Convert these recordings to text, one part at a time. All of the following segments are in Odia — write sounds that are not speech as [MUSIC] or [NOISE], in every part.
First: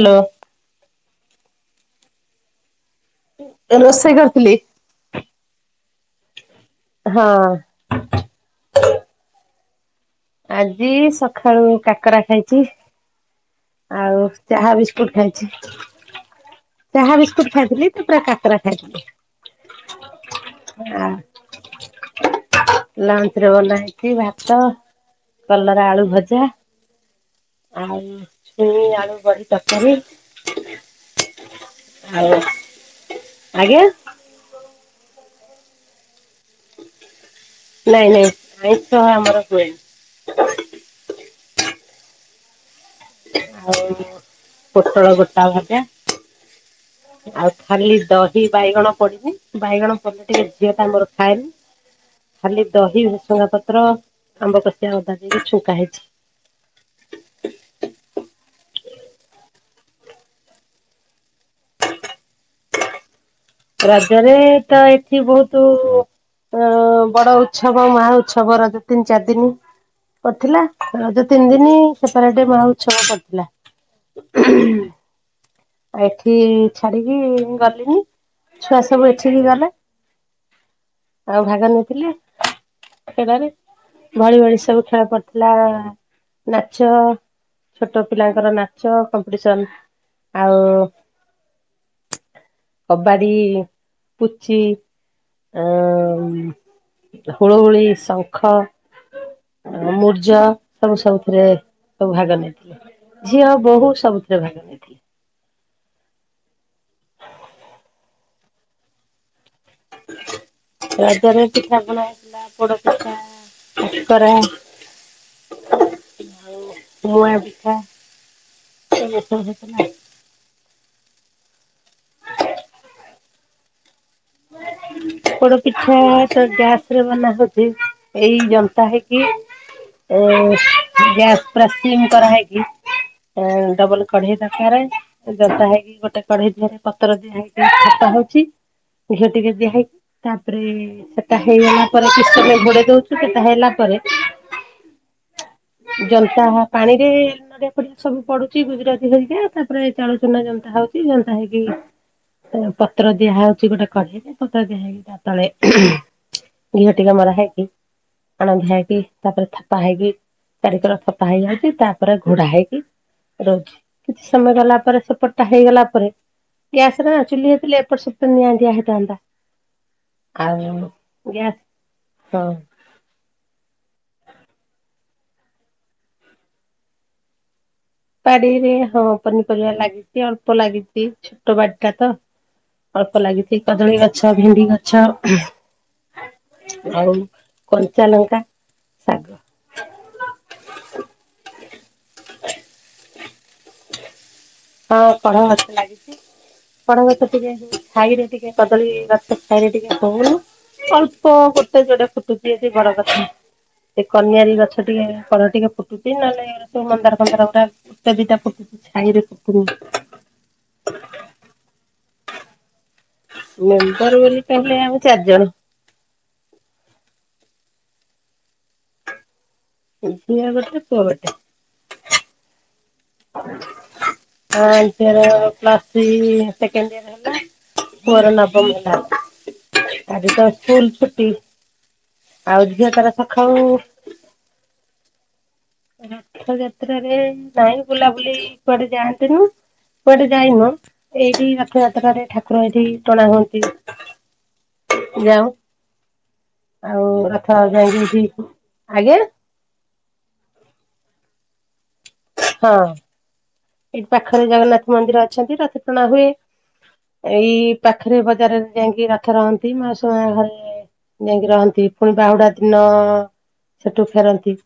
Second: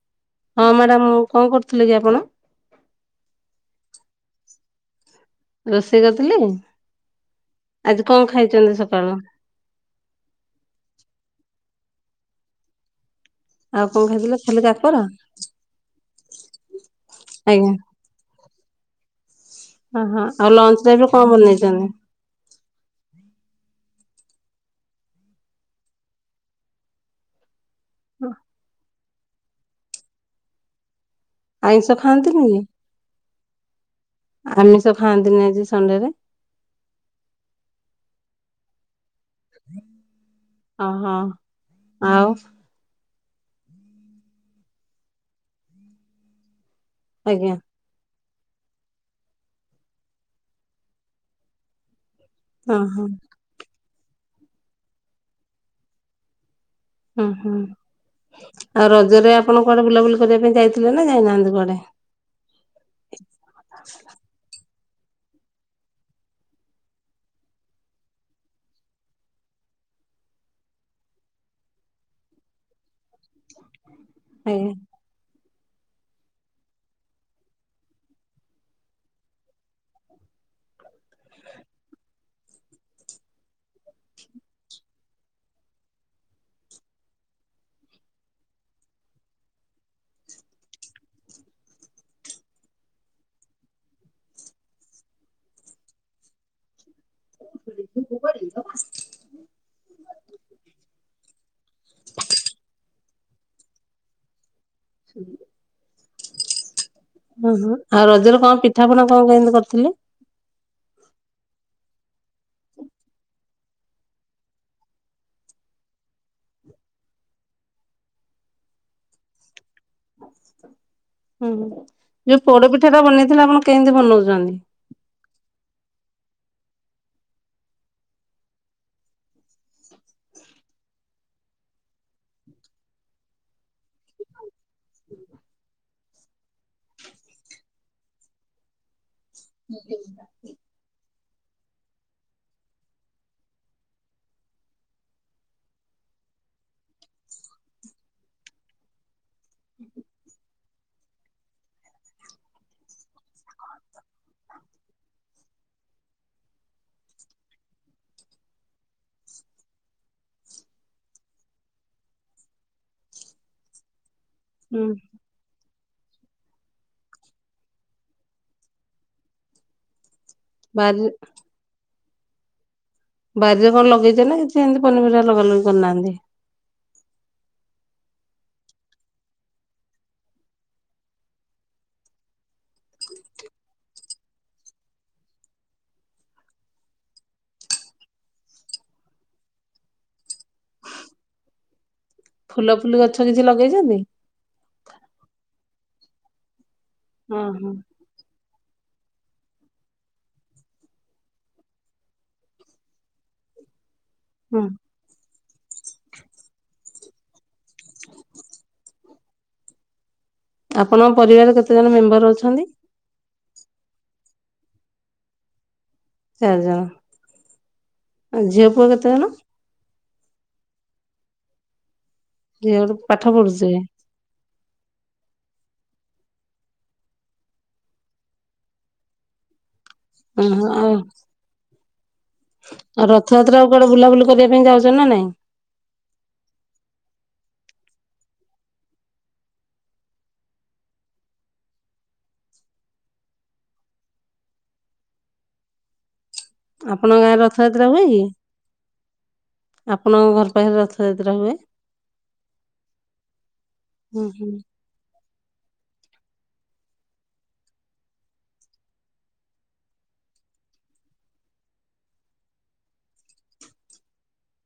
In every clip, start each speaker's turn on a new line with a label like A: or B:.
A: ହେଲୋ।
B: ହଁ ମ୍ୟାଡାାମ। ମୁଁ କଣ କରୁଥିଲେ କି ଆପଣ?
A: ରୋଷେଇ କରୁଥିଲି।
B: ରୋଷେଇ କରିଥିଲି। ଆଜି କଣ ଖାଇଛନ୍ତି ସକାଳୁ?
A: ଆଜି ସଖାଳୁ କାକାରା ଖାଇଛି।
B: କଣ
A: ଆଉ
B: ଖାଇଥିଲେ ଖାଲି
A: ଚାହା
B: କାକରା?
A: ବିସ୍କୁଟ ଖାଇଛି। [INAUDIBLE] ଚାହା ବିସ୍କୁଟ
B: ଆଜ୍ଞା
A: ଖାଇଥିଲି ତା ପରେ କାକରା ଖାଇଥିଲି।
B: ଆ ହଁ ଆଉ ଲଞ୍ଚ୍ ଟାଇମ ରେ
A: ଆଉ
B: କଣ ବନାଇଛନ୍ତି? [INAUDIBLE]
A: ଲୁଞ୍ଚ୍ ରେ ବନା ହେଇଛି ଭାତ କଲରା ଆଳୁ ଭଜା। [INAUDIBLE] ଆଉ ଛୁଉଁ, ଆଳୁ, ବଢ଼ି, ତରକାରୀ।
B: ଆଇଁଷ
A: ଆଉ
B: ଖଆନ୍ତିନି କି
A: ଆଜ୍ଞା
B: [INAUDIBLE] ଆମିଷ। ଖାଆନ୍ତିନି ଆଜି ସଣ୍ଡେରେ? [INAUDIBLE]
A: ନାଇଁ ନାଇଁ ଆଇଁଷ ଆମର
B: ଓହୋ
A: ହୁଏନି। [INAUDIBLE]
B: ଆଉ
A: ଆଉ ପୋଟଳ ଗୋଟା ଭଜା। ଆଉ
B: ଆଜ୍ଞା
A: ଖାଲି ଦଶ କି ବାଇଗଣ ପଡିନି ବାଇଗଣ ପଡିଲେ ଟିକେ ଝିଅ ଟା ମୋର ଖାଏନି। ଖାଲି
B: ହଁ ହଁ
A: ଦହି ଭୁସୁଙ୍ଗ ପତ୍ର ଆମ୍ବ କଷିଆ ଅଦା ଦେଇ ଛୁଙ୍କା ହେଇଛି।
B: ହୁଁ ହୁଁ। ଆଉ ରଜରେ ଆପଣ କୁଆଡେ ବୁଲାବୁଲି କରିବା ପାଇଁ ଯାଇଥିଲେ ନା ଯାଇନାହାନ୍ତି କୁଆଡେ। [INAUDIBLE]
A: ରାଜରେ ତ ଏଠି ବହୁତୁ ଅ ବଡ ଉତ୍ସବ ମହା ଉତ୍ସବ ରଜ ତିନି ଚାରି ଦିନି। ପଡ଼ିଥିଲା ରଜ ତିନି ଦିନି ସେପାରେଟ ମହା ଉତ୍ସବ ପଡ଼ିଥିଲା।
B: [UNINTELLIGIBLE]
A: ଆଉ ଏଠି ଛାଡିକି ଗଲିନି ଛୁଆ ସବୁ ଏଠିକି ଗଲେ। ଆଉ ଭାଗ ନେଇଥିଲେ। ଖେଳରେ ଭଳି ଭଳି ସବୁ ଖେଳ ପଡିଥିଲା ଆ ନାଚ ଛୋଟ ପିଲାଙ୍କର ନାଚ କମ୍ପିଟିସନ ଆଉ। [INAUDIBLE] କବାଡ଼ି ପୁଚି। ଆ ହୁଳୁହୁୁଳି ଶଙ୍ଖ। ମୂର୍ଜ ସବୁ ସବୁଥିରେ ସବୁ ଭାଗ ନେଇଥିଲେ। ଝିଅ ବୋହୁ ସବୁଥିରେ ଭାଗ ନେଇଥିଲେ।
B: ହଁ ହଁ ଆଉ ରଜରେ କଣ ପିଠା ପଣା କଣ କେମିତି କରିଚ।
A: ରଜରେ ପିଠା ପଣା ହେଇଥିଲା ପୋଡପିଠା। କାକରା ଆଉ ମୁଆ ପିଠା। ସେ ଓଟରେ ଥିଲା ଆଉ।
B: ହୁଁ ଯୋଉ ପୋଡପିଠା ଟା ବନେଇଥିଲ ଆପଣ କେମତି ବନଉଚନ୍ତି?
A: ପୋଡ ପିଠା ସେ ଗ୍ୟାସ୍ ରେ ବନା ହଉଚ଼ି ଏଇ ଜନ୍ତା ହେଇକି। ଏ ଗ୍ୟାସ୍ ପରା ସିମ୍ କରା ହେଇକି। ଡବଲ କଢେଇ ଦରକାରେ ଜନ୍ତା ହେଇକି ଗୋଟେ କଢେଇ ଦିହରେ ପତର ଦିଆ ହେଇକି ପାଉଛି ଘିଅ ଟିକେ ଦିଆ ହେଇକି ତାପରେ ସେଥ୍ ସେଟା ହେଇଗଲା ପରେ କିଛି ସମୟ ଘୋଡେଇ ଦଉଚୁ ସେଟା ହେଲା ପରେ ଜନ୍ତା ହ ପାଣି ରେ ନଡ଼ିଆ ଫଡିଆ ସବୁ ପଡୁଚି ଗୁଜୁରାତି ହେଇକା ତାପରେ ଚାଉଳ ଚୁନା ଜନ୍ତା ହ ହଉଚି ଜନ୍ତା ହେଇକି ପତ୍ର ଦିଆହଉଚି ଗୋଟେ କ ଖଜିକି ପତର ଦିଆ ହେଇକି ତା ତାଳେ ଲୁଣ ଟିକେ ମରା ହେଇକି ଆଣ ଧିଆ ହେଇକି ତାପରେ ଥାପା ହେଇକି ଚାରିିକର ଥପା ହେଇଯାଉଚି ତାପରେ ଘୋଡା ହେଇକି ରଉଚି। କିଛି ସମୟ ଗଲା
B: ହୁଁ
A: ପରେ ସେପଟା ହେଇଗଲା ପରେ ଗ୍ୟାସ ରେ ଚୁଲି ହେଇଥିଲେ ଏପଟ ସପଟ ନିଆଁ ଦିଆ ହେଇ ତାନ୍ତା ଆଉ
B: ବାରି
A: ଗ୍ୟାସ୍ ହଁ।
B: ବାରିରେ କଣ ଲଗେଇଛ ନା କିଛି ଏମତି ପନିପରିବା ଲଗା ଲଗି କରିନାହାନ୍ତି?
A: ବାଡିରେ ହଁ ପନିପରିବା ଲାଗିଚି ଅଳ୍ପ ଲାଗିଚି ଛୋଟ ବାଡି ଟା ତ। ଅଳ୍ପ ଲାଗିଚି କଦଳୀ ଗଛ, ଭେଣ୍ଡି ଗଛ। ଆଉ କଞ୍ଚାଲଙ୍କା, ଶାଗ। [INAUDIBLE]
B: ଫୁଲ ଫୁଲି ଗଛ କିଛି ଲଗେଇଚନ୍ତି?
A: ହଁ କଢ ଗଛ ଲାଗିଛି କଢ ଟିକେ
B: ହଁ
A: ଏ
B: ହଁ।
A: ଯଉ ଛାଇରେ ଟିକେ। କଦଳୀ ଗଛ ଛାଇରେ ଟିକେ ହଉନି। ଅଳ୍ପ ଗୋଟେ, ଯୋଡେ ଫୁଟୁଚି ଯଦି ବଡ କଥା। ସେ କନିଆାରୀ
B: ହୁଁ
A: ଗଛ ଟିକେ କଢ ଟିକେ ଫୁଟୁଛି ନହେଲେ ଏରା ସଵୁ ମନ୍ଦାର। ଗଛ ଟୋଟାଲ୍ ଗୋଟେ, ଦିଟା ଫୁଟୁଛି ଛାଇ ରେ ଫୁଟୁ ନି।
B: ଆପଣଙ୍କ ପରିବାରରେ କେତେ ଜଣ ମେମ୍ବର ଅଛନ୍ତି?
A: ମେମ୍ବର ବୋଲି ତାହାଲେ ଆମେ ଚାର୍ ଜଣ।
B: ଚାରି ଜଣ ଆ ଝିଅ, ପୁଅ କେତେ ଜଣ?
A: ଝିଅ ଗୋଟେ, ପୁଅ ଗୋଟେ।
B: ଝିଅ ଗୋଟେ ପାଠ ପଢୁଥିବେ?
A: ଆ ଝିଅର ପ୍ଲସ୍ ସି ସେକେଣ୍ଡିୟର ହେଲା ପୁଅ ର ନବମ ହେଲା। ଆଜି ତ
B: ଓହୋ ଆଉ
A: ସ୍କୁଲ ଛୁଟି। ଝିଅ
B: ଆଉ
A: ତାର ସକାଳୁ
B: ରଥଯାତ୍ରାକୁ କୁଆଡେ ବୁଲାବୁଲି କରିବା ପାଇଁ ଯାଉଚ଼ ନା ନାଇଁ?
A: ରଥଯାତ୍ରାରେ ନାଇଁ ବୁଲାବୁଲି କୁଆଡେ ଯାଆନ୍ତିନି। କୁଆଡେ ଯାଇନୁ ଏଇଠି ରଥଯାତ୍ରାରେ ଠାକୁର ଏଇଠି ଟଣା ହୁଅନ୍ତି। ଯାଉ। ଆଉ
B: ଆପଣଙ୍କ ଗାଁରେ
A: ରଥ
B: ରଥଯାତ୍ରା ହୁଏ କି
A: ଯାଇକି ଏଠି ଆଜ୍ଞା
B: ଆପଣଙ୍କ ଘର ଏପାଖରେ ରଥଯାତ୍ରା ହୁଏ।
A: ହଁ। ଏଠି
B: ହୁଁ
A: ପାଖରେ
B: ହୁଁ
A: ଜଗନ୍ନାଥ ମନ୍ଦିର ଅଛନ୍ତି ରଥ ଟଣା ହୁଏ। ଏଇ ପାଖରେ ବଜାରରେ ଯାଇଁକି ରଥ ରହନ୍ତି ମାଉସି ମା ଘରେ ଯାଇଁକି ରହନ୍ତି ପୁଣି ବାହୁଡା ଦିନ ସେଠୁ ଫେରନ୍ତି।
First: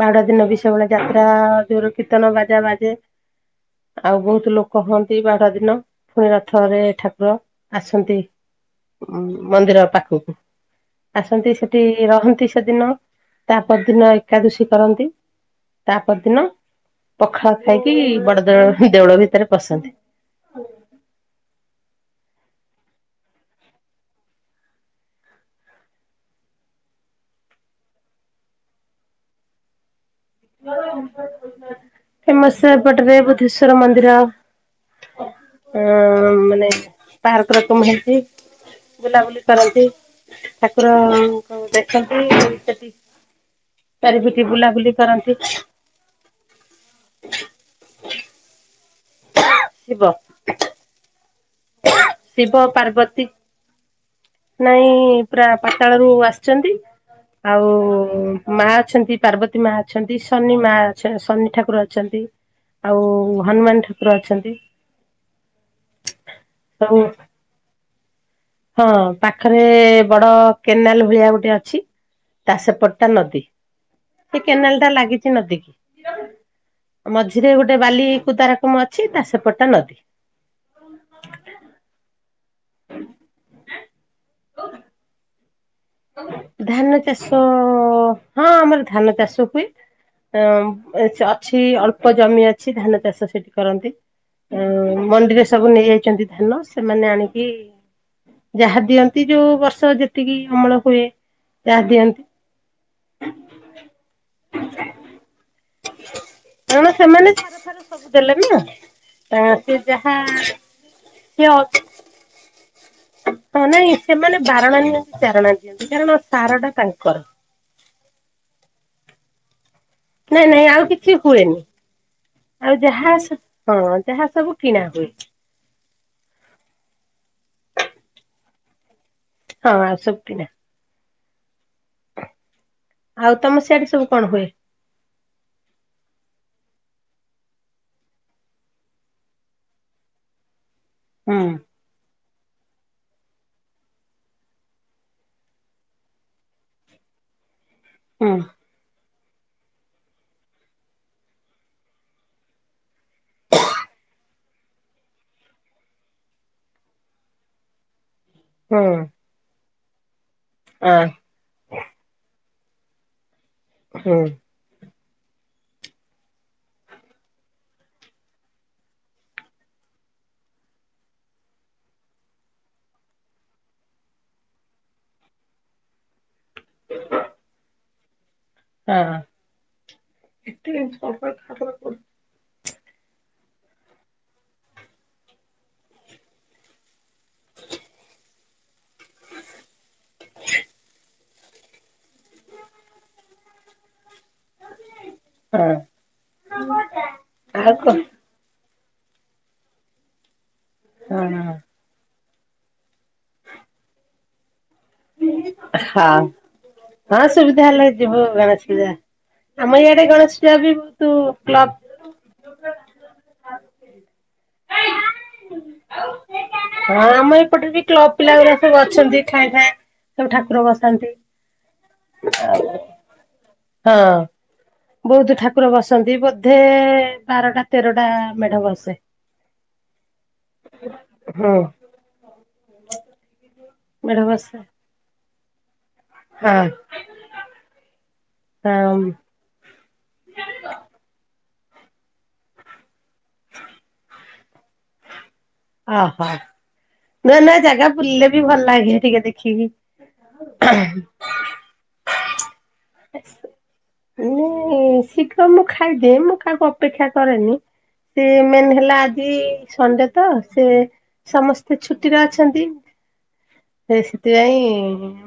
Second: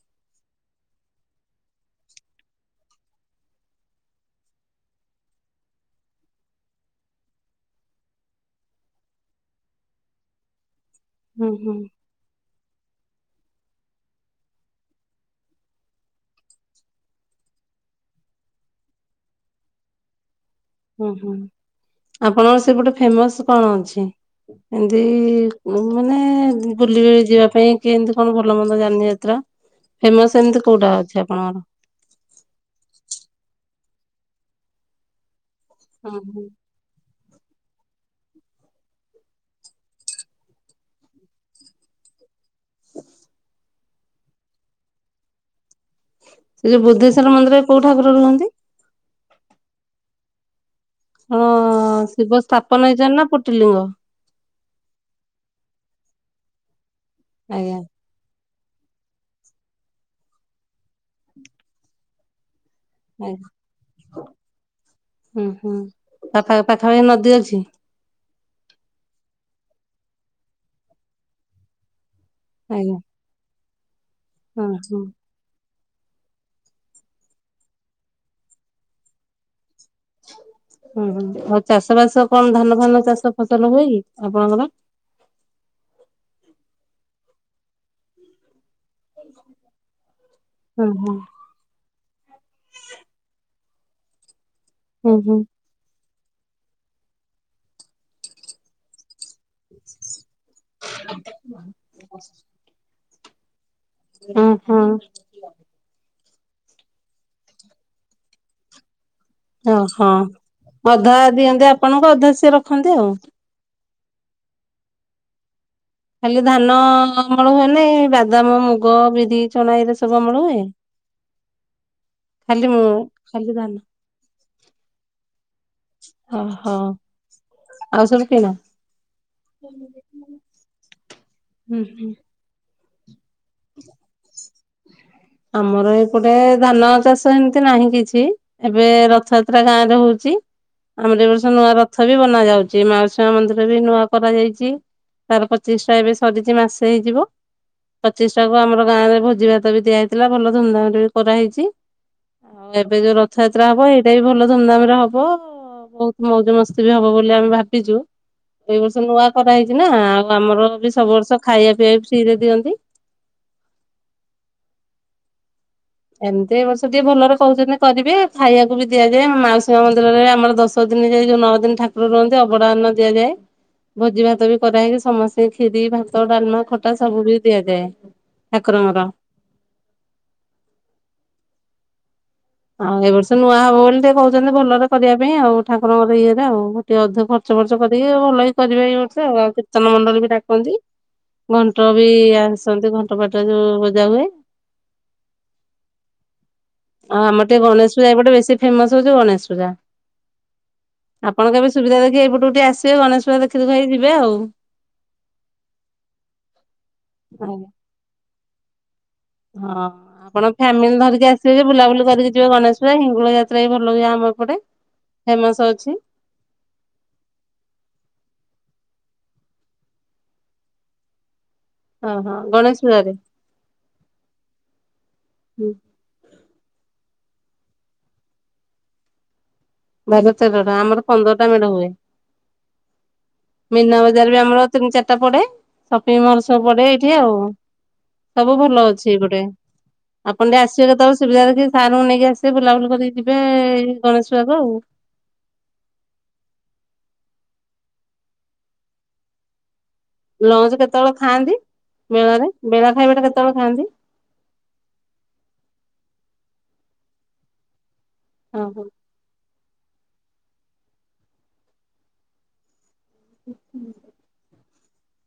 A: ବାହୁଡା ଦିନ ବି ସେଭଳିଆ ଯାତ୍ରା ଯୋରେ କୀର୍ତନ, ବାଜା ବାଜେ। ଆଉ ବହୁତ୍ ଲୋକ ହୁଅନ୍ତି ବାହୁଡ଼ା ଦିନ ଫୁଣି ରଥରେ ଠାକୁର ଆସନ୍ତି। ମନ୍ଦିର ପାଖକୁ
B: ହୁଁ
A: ଆସନ୍ତି
B: ହୁଁ
A: ସେଠି ରହନ୍ତି ସେଦିନ ତା ପର ଦିନ ଏକାଦଶୀ କରନ୍ତି ତା ପର ଦିନ- ପଖାଳ ଖାଇକି ବଡ ଦେଉଳ ଦେଉଳ ଭିତରେ ପସନ୍ତି।
B: ଉଁ ହୁଁ ଆପଣଙ୍କର ସେ ପଟେ ଫେମଶ୍ କଣ ଅଛି? ଏମତି ମାନେ ବୁଲି ଯିବା ପାଇଁ କି ଏମତି କଣ ଭଲ ମନ୍ଦ ଯାନି ଯାତ୍ରା? [INAUDIBLE] ଏମିତି କୋଉଟା ଅଛି ଆପଣଙ୍କର?
A: ଫେମସ ଏପଟ ରେ ବୁଦ୍ଧେଶ୍ଵର ମନ୍ଦ ନ୍ଦିର
B: ହଁ
A: ଏନ୍
B: ହଁ
A: ମାନେ ପାର୍କ ରକମ ହେଇଚ଼ି। ବୁଲାବୁଲି କରନ୍ତି ଠାକୁରଙ୍କୁ ଦେଖନ୍ତି ସେଠି ତାରି ବିିକେ ବୁଲାବୁଲି କରନ୍ତି।
B: ସେ ଯୋଉ ବୁଦ୍ଧେଶ୍ଵର ମନ୍ଦିରରେ କୋଉ ଠାକୁର ରୁହନ୍ତି?
A: ଶିବ।
B: ହଁ ଶିବ ସ୍ଥାପନ ହେଇଛନ୍ତି ନା ଫୁଟିଲିିଙ୍ଗ।
A: ନାଇଁ ପୁରା ପାତାଳ ରୁ ଆସିଛନ୍ତି ଆଉ।
B: ଆଜ୍ଞା
A: ମା ଅଛନ୍ତି ପାର୍ବତୀ ମା ଅଛନ୍ତି ଶନି ମା ଅ ଶନି ଠାକୁର ଅଛନ୍ତି। ଆଉ
B: ଆଜ୍ଞା
A: ହନୁମାନ ଠାକୁର ଅଛନ୍ତି।
B: ହୁଁ ହୁଁ ପା
A: ସବୁ
B: ପାଖାପାଖି ନଦୀ ଅଛି।
A: ହଁ ପାଖରେ ବଡ କେନାଲ ଭଳିଆ ଗୋଟେ ଅଛି। ତା
B: ଆଜ୍ଞା
A: ସେପଟଟା ନଦୀ। ସେଇ
B: ହଁ
A: କେନାଲ ଟା
B: ହଁ।
A: ଲାଗିଛି ନଦୀ କିି। ମଝିରେ ଗୋଟେ ବାଲି କ ତାରକମ ଅଛି ତା ସେପଟା ନଦୀ।
B: ହୁଁ ହୁଁ ଆଉ ଚାଷ ବାସ କଣ ଧାନ ଫାନ ଚାଷ ଫସଲ ହୁଏ ଆପଣଙ୍କର?
A: ଧାନ ଚାଷ ହଁ ଆମର ଧାନ ଚାଷ ହୁଏ
B: ହୁଁ ହୁଁ
A: ଅଛି ଅଳ୍ପ ଏ ଜମି ଅଛି ଧାନ ଚାଷ ସେଠି କରନ୍ତି
B: ହୁଁ ହୁଁ
A: ମଣ୍ଡିରେ ସବୁ ନେଇଯାଇଛନ୍ତି। ଧାନ ସେମାନେ ଆଣିକି ଯାହା ଦିଅନ୍ତି ଯୋଉ ବର୍ଷ ଯେତିକି ଅମଳ ହୁଏ ଯାହା ଦିଅନ୍ତି।
B: ହୁଁ ହୁଁ।
A: କଣ ସେମାନେ ସାର ଫାର ସବୁ ଦେଲେଣିି ନା। ସେ
B: ଓହୋ
A: ଯାହା
B: ଅଧା
A: ସିଏ
B: ଦିଅନ୍ତି
A: ହଁ
B: ଆପଣଙ୍କୁ ଅଧା ସିଏ ରଖନ୍ତି ଆଉ।
A: ନାଇଁ ସେମାନେ ବାରଣା ନିଅନ୍ତି ଚାରଣା ଦିଅନ୍ତି। କାରଣ
B: ଖାଲି
A: ସାର ଟା
B: ଧାନ
A: ତାଙ୍କର।
B: ଅମଳ ହୁଏ ନା ଏ ବାଦାମ ମୁଗ ବିରି ଚଣା ଏଇରା ସବୁ ଅମଳ
A: ନାଇଁ
B: ହୁଏ?
A: ନାଇଁ ଆଉ କିଛି ହୁଏନି।
B: ଖାଲି
A: ଆଉ
B: ମୁଁ
A: ଯାହା
B: ଖାଲି ଧାନ
A: ସବୁ କିଣା ହୁଏ।
B: ଓହୋ ଆଉ ସବୁ କିଣା।
A: ହଁ ଆଉ ସବୁ କିଣା
B: ହ ହୁଁ ହୁଁ।
A: ଆଉ ତମ ସିଆଡେ ସବୁ କଣ ହୁଏ?
B: ଆମର ଏପଟେ ଧାନ ଚାଷ ଏମିତି ନାହିଁ କିଛି ଏବେ ରଥଯାତ୍ରା ଗାଁ ରେ ହଉଛି। ଆମର ଏ
A: ହୁଁ
B: ବର୍ଷ ନୂଆ ରଥ ବି ବ [UNINTELLIGIBLE] ଶୁଣା ଯାଉଛି ମାଉସୀ ମା ମନ୍ଦିର ବି ନୂଆ କରାଯାଇଛି ତାର ପ୍ରତିଷ୍ଠା ଟା ଏବେ ସମା ସରିଛି ମାସେ ହେଇଯିବ
A: ହୁଁ
B: ପ୍ରତିଷ୍ଠା ଟା କୁ ଆମର ଗାଁରେ ଭୋଜି ଭାତ ବି ଦିଆହେଇଛି। ଥିଲା ଭଲ ଧୁମଧାାମ ରେ ବି କରାହେଇଛି। ଆଉ ଏବେ ଯୋଉ ରଥଯାତ୍ରା ହବ ଏଇଟା ବି ଭଲ ଧୁମଧାମ ରେ ହବ। ବହୁତ ମଉଜ ମସ୍ତି ବି ହବ ବୋଲି ଆମେ ଭାବିଛୁ। ଏଇ
A: ହୁଁ
B: ବର୍ଷ ନୂଆ କରାହେଇଛି ନା ଆଉ ଆମର ବି
A: ଆ
B: ସବୁ ବର୍ଷ ଖାଇବା ପିଇବା ବି ଫ୍ରି ରେ ଦିଅନ୍ତି।
A: ହଁ।
B: ଏମିତି ଏ ବର୍ଷ ଟିକେ ଭଲରେ କହୁଛନ୍ତି କରିବେ ଖାଇବାକୁ ବି ଦିଆଯାଏ ମାଉସୀ ମା ମନ୍ଦିରରେ ଆମର ଦଶ ଦିନ ଯାଏ ଯୋଉ ନଅ ଦିନ ଠାକୁର ରହନ୍ତି ଅଭଡ଼ା ଅନ୍ନ ଦିଆଯାଏ। ଭୋଜି ଭାତ ବି କରାହେଇକି ସମସ୍ତେ କ୍ଷୀରି ଭାତ ଡାଲମା ଖଟା ସବୁ ବି ଦିଆଯାଏ ଠାକୁରଙ୍କର।
A: ହଁ [UNINTELLIGIBLE]
B: ଆଉ ଏ ବର୍ଷ ନୂଆ ହବ ବୋଲି ଟିକେ କହୁଛନ୍ତି ଭଲରେ କରିବା ପାଇଁ ଆଉ ଠାକୁରଙ୍କର ଇଏରେ ଆଉ ଅଧିକ ଖର୍ଚ୍ଚ ଏ ବର୍ଷ କରିବେ ଭଲକି କରିବେ ଏଇ ବର୍ଷ ଆଉ, ଆଉ କୀର୍ତ୍ତନ ମଣ୍ଡଳୀ ବି ଡାକନ୍ତି। ଘଣ୍ଟ ବି ଆସନ୍ତି ଘଣ୍ଟ ପାଟରେ ଯୋଉ ବଜା ହୁଏ।
A: ହଁ।
B: ହଁ ଆମର ଟିକେ ଗଣେଶ ପୂଜା ଏପଟେ ବେଶୀ ଫେମସ ହଉଛି ଗଣେଶ ପୂଜା।।
A: ହଁ
B: ଆପଣ କେବେ ସୁବିଧା ଦେଖି ଏଇ ପଟୁକୁ ଟିକେ ଆସିବ ଗଣେଶ ପୂଜା ଦେଖି ଦୁଖା ହେଇ ଯିବେ ଆଉ।
A: ହଁ ହଁ ସୁବିଧା ହେଲେ ଯିବୁ ଗଣେଶ ପୂଜା ଆମ
B: ହଁ
A: ଇଆଡେ ଗଣେଶ
B: ଆପଣ
A: ପୂଜା ବି
B: ଫ୍ୟାମିଲି
A: ବହୁତ
B: ଧରିକି ଆସିବେ
A: କ୍ଲବ
B: ବୁଲାବୁଲି କରିକି ଯିବେ ଗଣେଶ ପୂଜା, ହିଙ୍ଗୁଳା ଯାତ୍ରା ବି ଭଲ ହୁଏ ଆମ ଏପଟେ। ଫେମସ ଅଛି
A: ହଁ ଆମ ଏପଟରେ ବି କ୍ଲବ ପିଲା ଗୁରା ସବୁ ଅଛନ୍ତି ଠାଏ ଠାଏ ସବୁ ଠାକୁର ବସାନ୍ତି।
B: ଓହୋ ଗଣେଶ ପୂଜାରେ?
A: ହଁ। ବହୁତ ଠାକୁର ବସନ୍ତି, ବୋଧେ ବାରଟା ତେରଟା ମେଢ ବସେ।
B: ବାର ତେରଟା ଆମର ପନ୍ଦରଟା
A: ହଁ
B: ମେଢ ହୁଏ। ମିନା
A: ମେଢ
B: ବଜାର ବି
A: ବସେ
B: ଆମର ତିନି ଚାରିଟା ପଡେ, ସପିଙ୍ଗ ମଲ୍
A: ହଁ
B: ସବୁ ପଡେ ଏଇଠି ଆଉ। ସବୁ ଭଲ ଅଛି
A: ହଁ
B: ଏପଟେ ଆପଣ ଟିକେ ଆସିବେ କେତେବେଳେ ସୁବିଧା ଦେଖି। ସାରଙ୍କୁ ନେଇକି ଆସିବେ ବୁଲାବୁଲି କରିକି ଯିବେ ଏଇ ଗଣେଶ ପୂଜାକୁ ଆଉ।
A: ଅ ହୋ ନୂଆ ନୂଆ ଜାଗା ବୁଲିଲେ ବି ଭଲ ଲାଗେ ଟିକେ ଦେଖିକି
B: ଲଞ୍ଚ କେତେବେଳେ ଖାଆନ୍ତି ବେଳରେ ବେଳା ଖାଇବାଟା କେତେବେଳେ ଖାଆନ୍ତି?
A: ଉଁ ଶୀଘ୍ର ମୁଁ ଖା ଏ ମୁଁ କାହାକୁ ଅପେକ୍ଷା କରେନି, ସେ ମେନ୍
B: ଓହୋ।
A: ହେଲା ଆଜି ସନ ଡେ ତ ସେ ସମସ୍ତେ ଛୁଟିରେ ଅଛନ୍ତି ସେ ସେଥିପାଇଁ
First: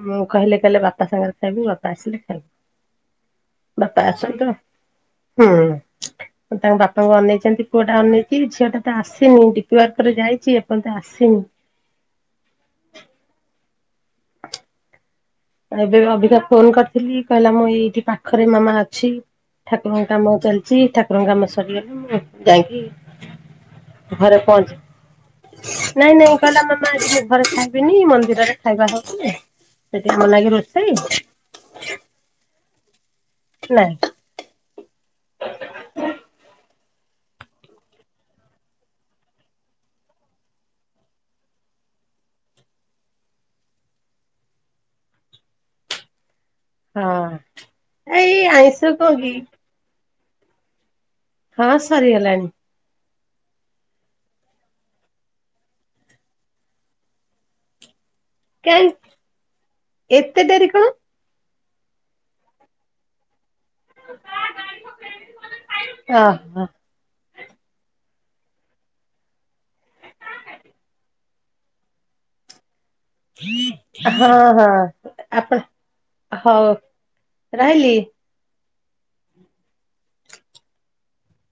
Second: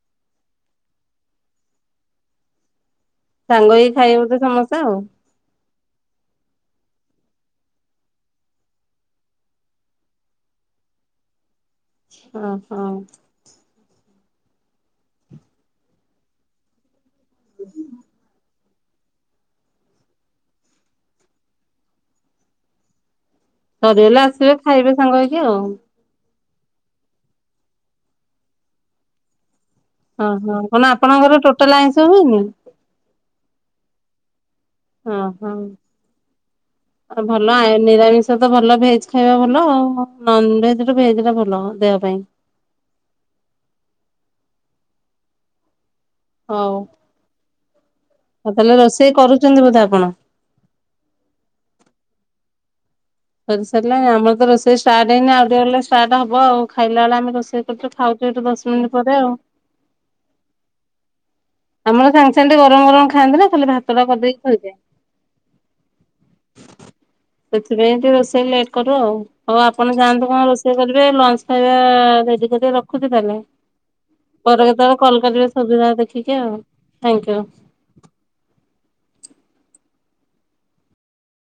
A: ମୁଁ କହିଲେ କହିଲେ ବାପା ସାଙ୍ଗରେ ଖାଇବୁ ବାପା ଆସିଲେ ଖାଇବୁ।
B: ସାଙ୍ଗ ହେଇକି
A: ବାପା
B: ଖାଇବେ ବୋଧେ
A: ଆସନ୍ତୁ
B: ସମସ୍ତେ ଆଉ
A: ହୁଁ। ତାଙ୍କ ବାପାଙ୍କୁ ଅନେଇଛନ୍ତି ପୁଅଟା ଅନେଇଛି ଝିଅଟା ତ ଆସିନି ଟି ୱାର୍କରେ ଯାଇଛି ଏପନ୍ତେ ଆସିନି।
B: ଓ ହୋ।
A: ଏବେ ଅବିକା ଫୋନ କରିଥିଲି, କହିଲା ମୁଁ ଏଇଠି ପାଖରେ ମାମା ଅଛି ଠାକୁରଙ୍କ କାମ ଚାଲଚି ଠାକୁରଙ୍କ କାମ ସରିଗଲେ ମୁଁ ଯାଇକି
B: ସରିଗଲେ
A: ଘରେ
B: ଆସିବେ
A: ପହଞ୍ଚି,
B: ଖାଇବେ ସାଙ୍ଗ ହେଇକି ଆଉ।
A: ନାଇଁ ନାଇଁ। କହିଲା ମାମା ଆଜି ଘରେ ଖାଇବିନି ମନ୍ଦିରରେ ଖାଇବା ହଉଚି
B: ଓହୋ କଣ ଆପଣଙ୍କର ଟୋଟାଲ ଆଇଁଷ ହୁଏନି?
A: ନା।
B: ହ ହଁ।
A: ହ
B: ଆଉ ଭଲ ଆ ନିରାମିଷ ତ ଭଲ ଭେଜ ଖାଇବା ଭଲ, ଆଉ ନନଭେଜ ଠୁ ଭେଜଟା ଭଲ ଦେହ ପାଇଁ। ହଉ ଆଉ
A: ହଁ ଏଇ
B: ତାହେଲେ
A: ଆଇଁଷ କଣ
B: ରୋଷେଇ
A: କି?
B: କରୁଚନ୍ତି ବୋଧେ ଆପଣ?
A: ହଁ ସରି ଗଲାଣି।
B: କରି ସାରିଲାଣି ଆମର ତ ରୋଷେଇ ଷ୍ଟାର୍ଟ ହେଇନି ଆଉ ଟିକେ ଗଲେ ଷ୍ଟାର୍ଟ ହବ ଆଉ ଖାଇଲା ବେଳେ ଆମେ ରୋଷେଇ କରୁଛୁ ଖାଉ [UNINTELLIGIBLE] ଦଶ
A: କାଇଁ
B: ମିନିଟ ପରେ ଆଉ।
A: ଏତେ ଡେରି କଣ?
B: ଆମର ସାଙ୍ଗେ ସାଙ୍ଗେ ଟିକେ ଗରମ ଗରମ ଖାଆନ୍ତି ନା। [UNINTELLIGIBLE] ଭାତଟା କଟଦେଇ ଥୋଇଦିଏ।
A: ଓହୋ
B: ସେଥିପାଇଁ ରୋଷେଇ ଟିକେ ଲେଟ୍ କରୁ ଆଉ, ହଉ ଆପଣ ଯାଆନ୍ତୁ କଣ ରୋଷେଇ କରିବେ ଲଞ୍ଚ ଖାଇବା ରେଡି କରିବେ ରଖୁ ଖୁଛି ତାହାଲେ
A: ହଁ
B: ପରେ କେତେବେଳେ
A: ହଁ
B: କଲ୍ କରିବେ
A: ଆପଣ
B: ସୁବିଧା ଦେଖ କି ଆଉ,
A: ହଉ
B: ଥ୍ୟାଙ୍କ
A: ରହିଲି।
B: ୟୁ।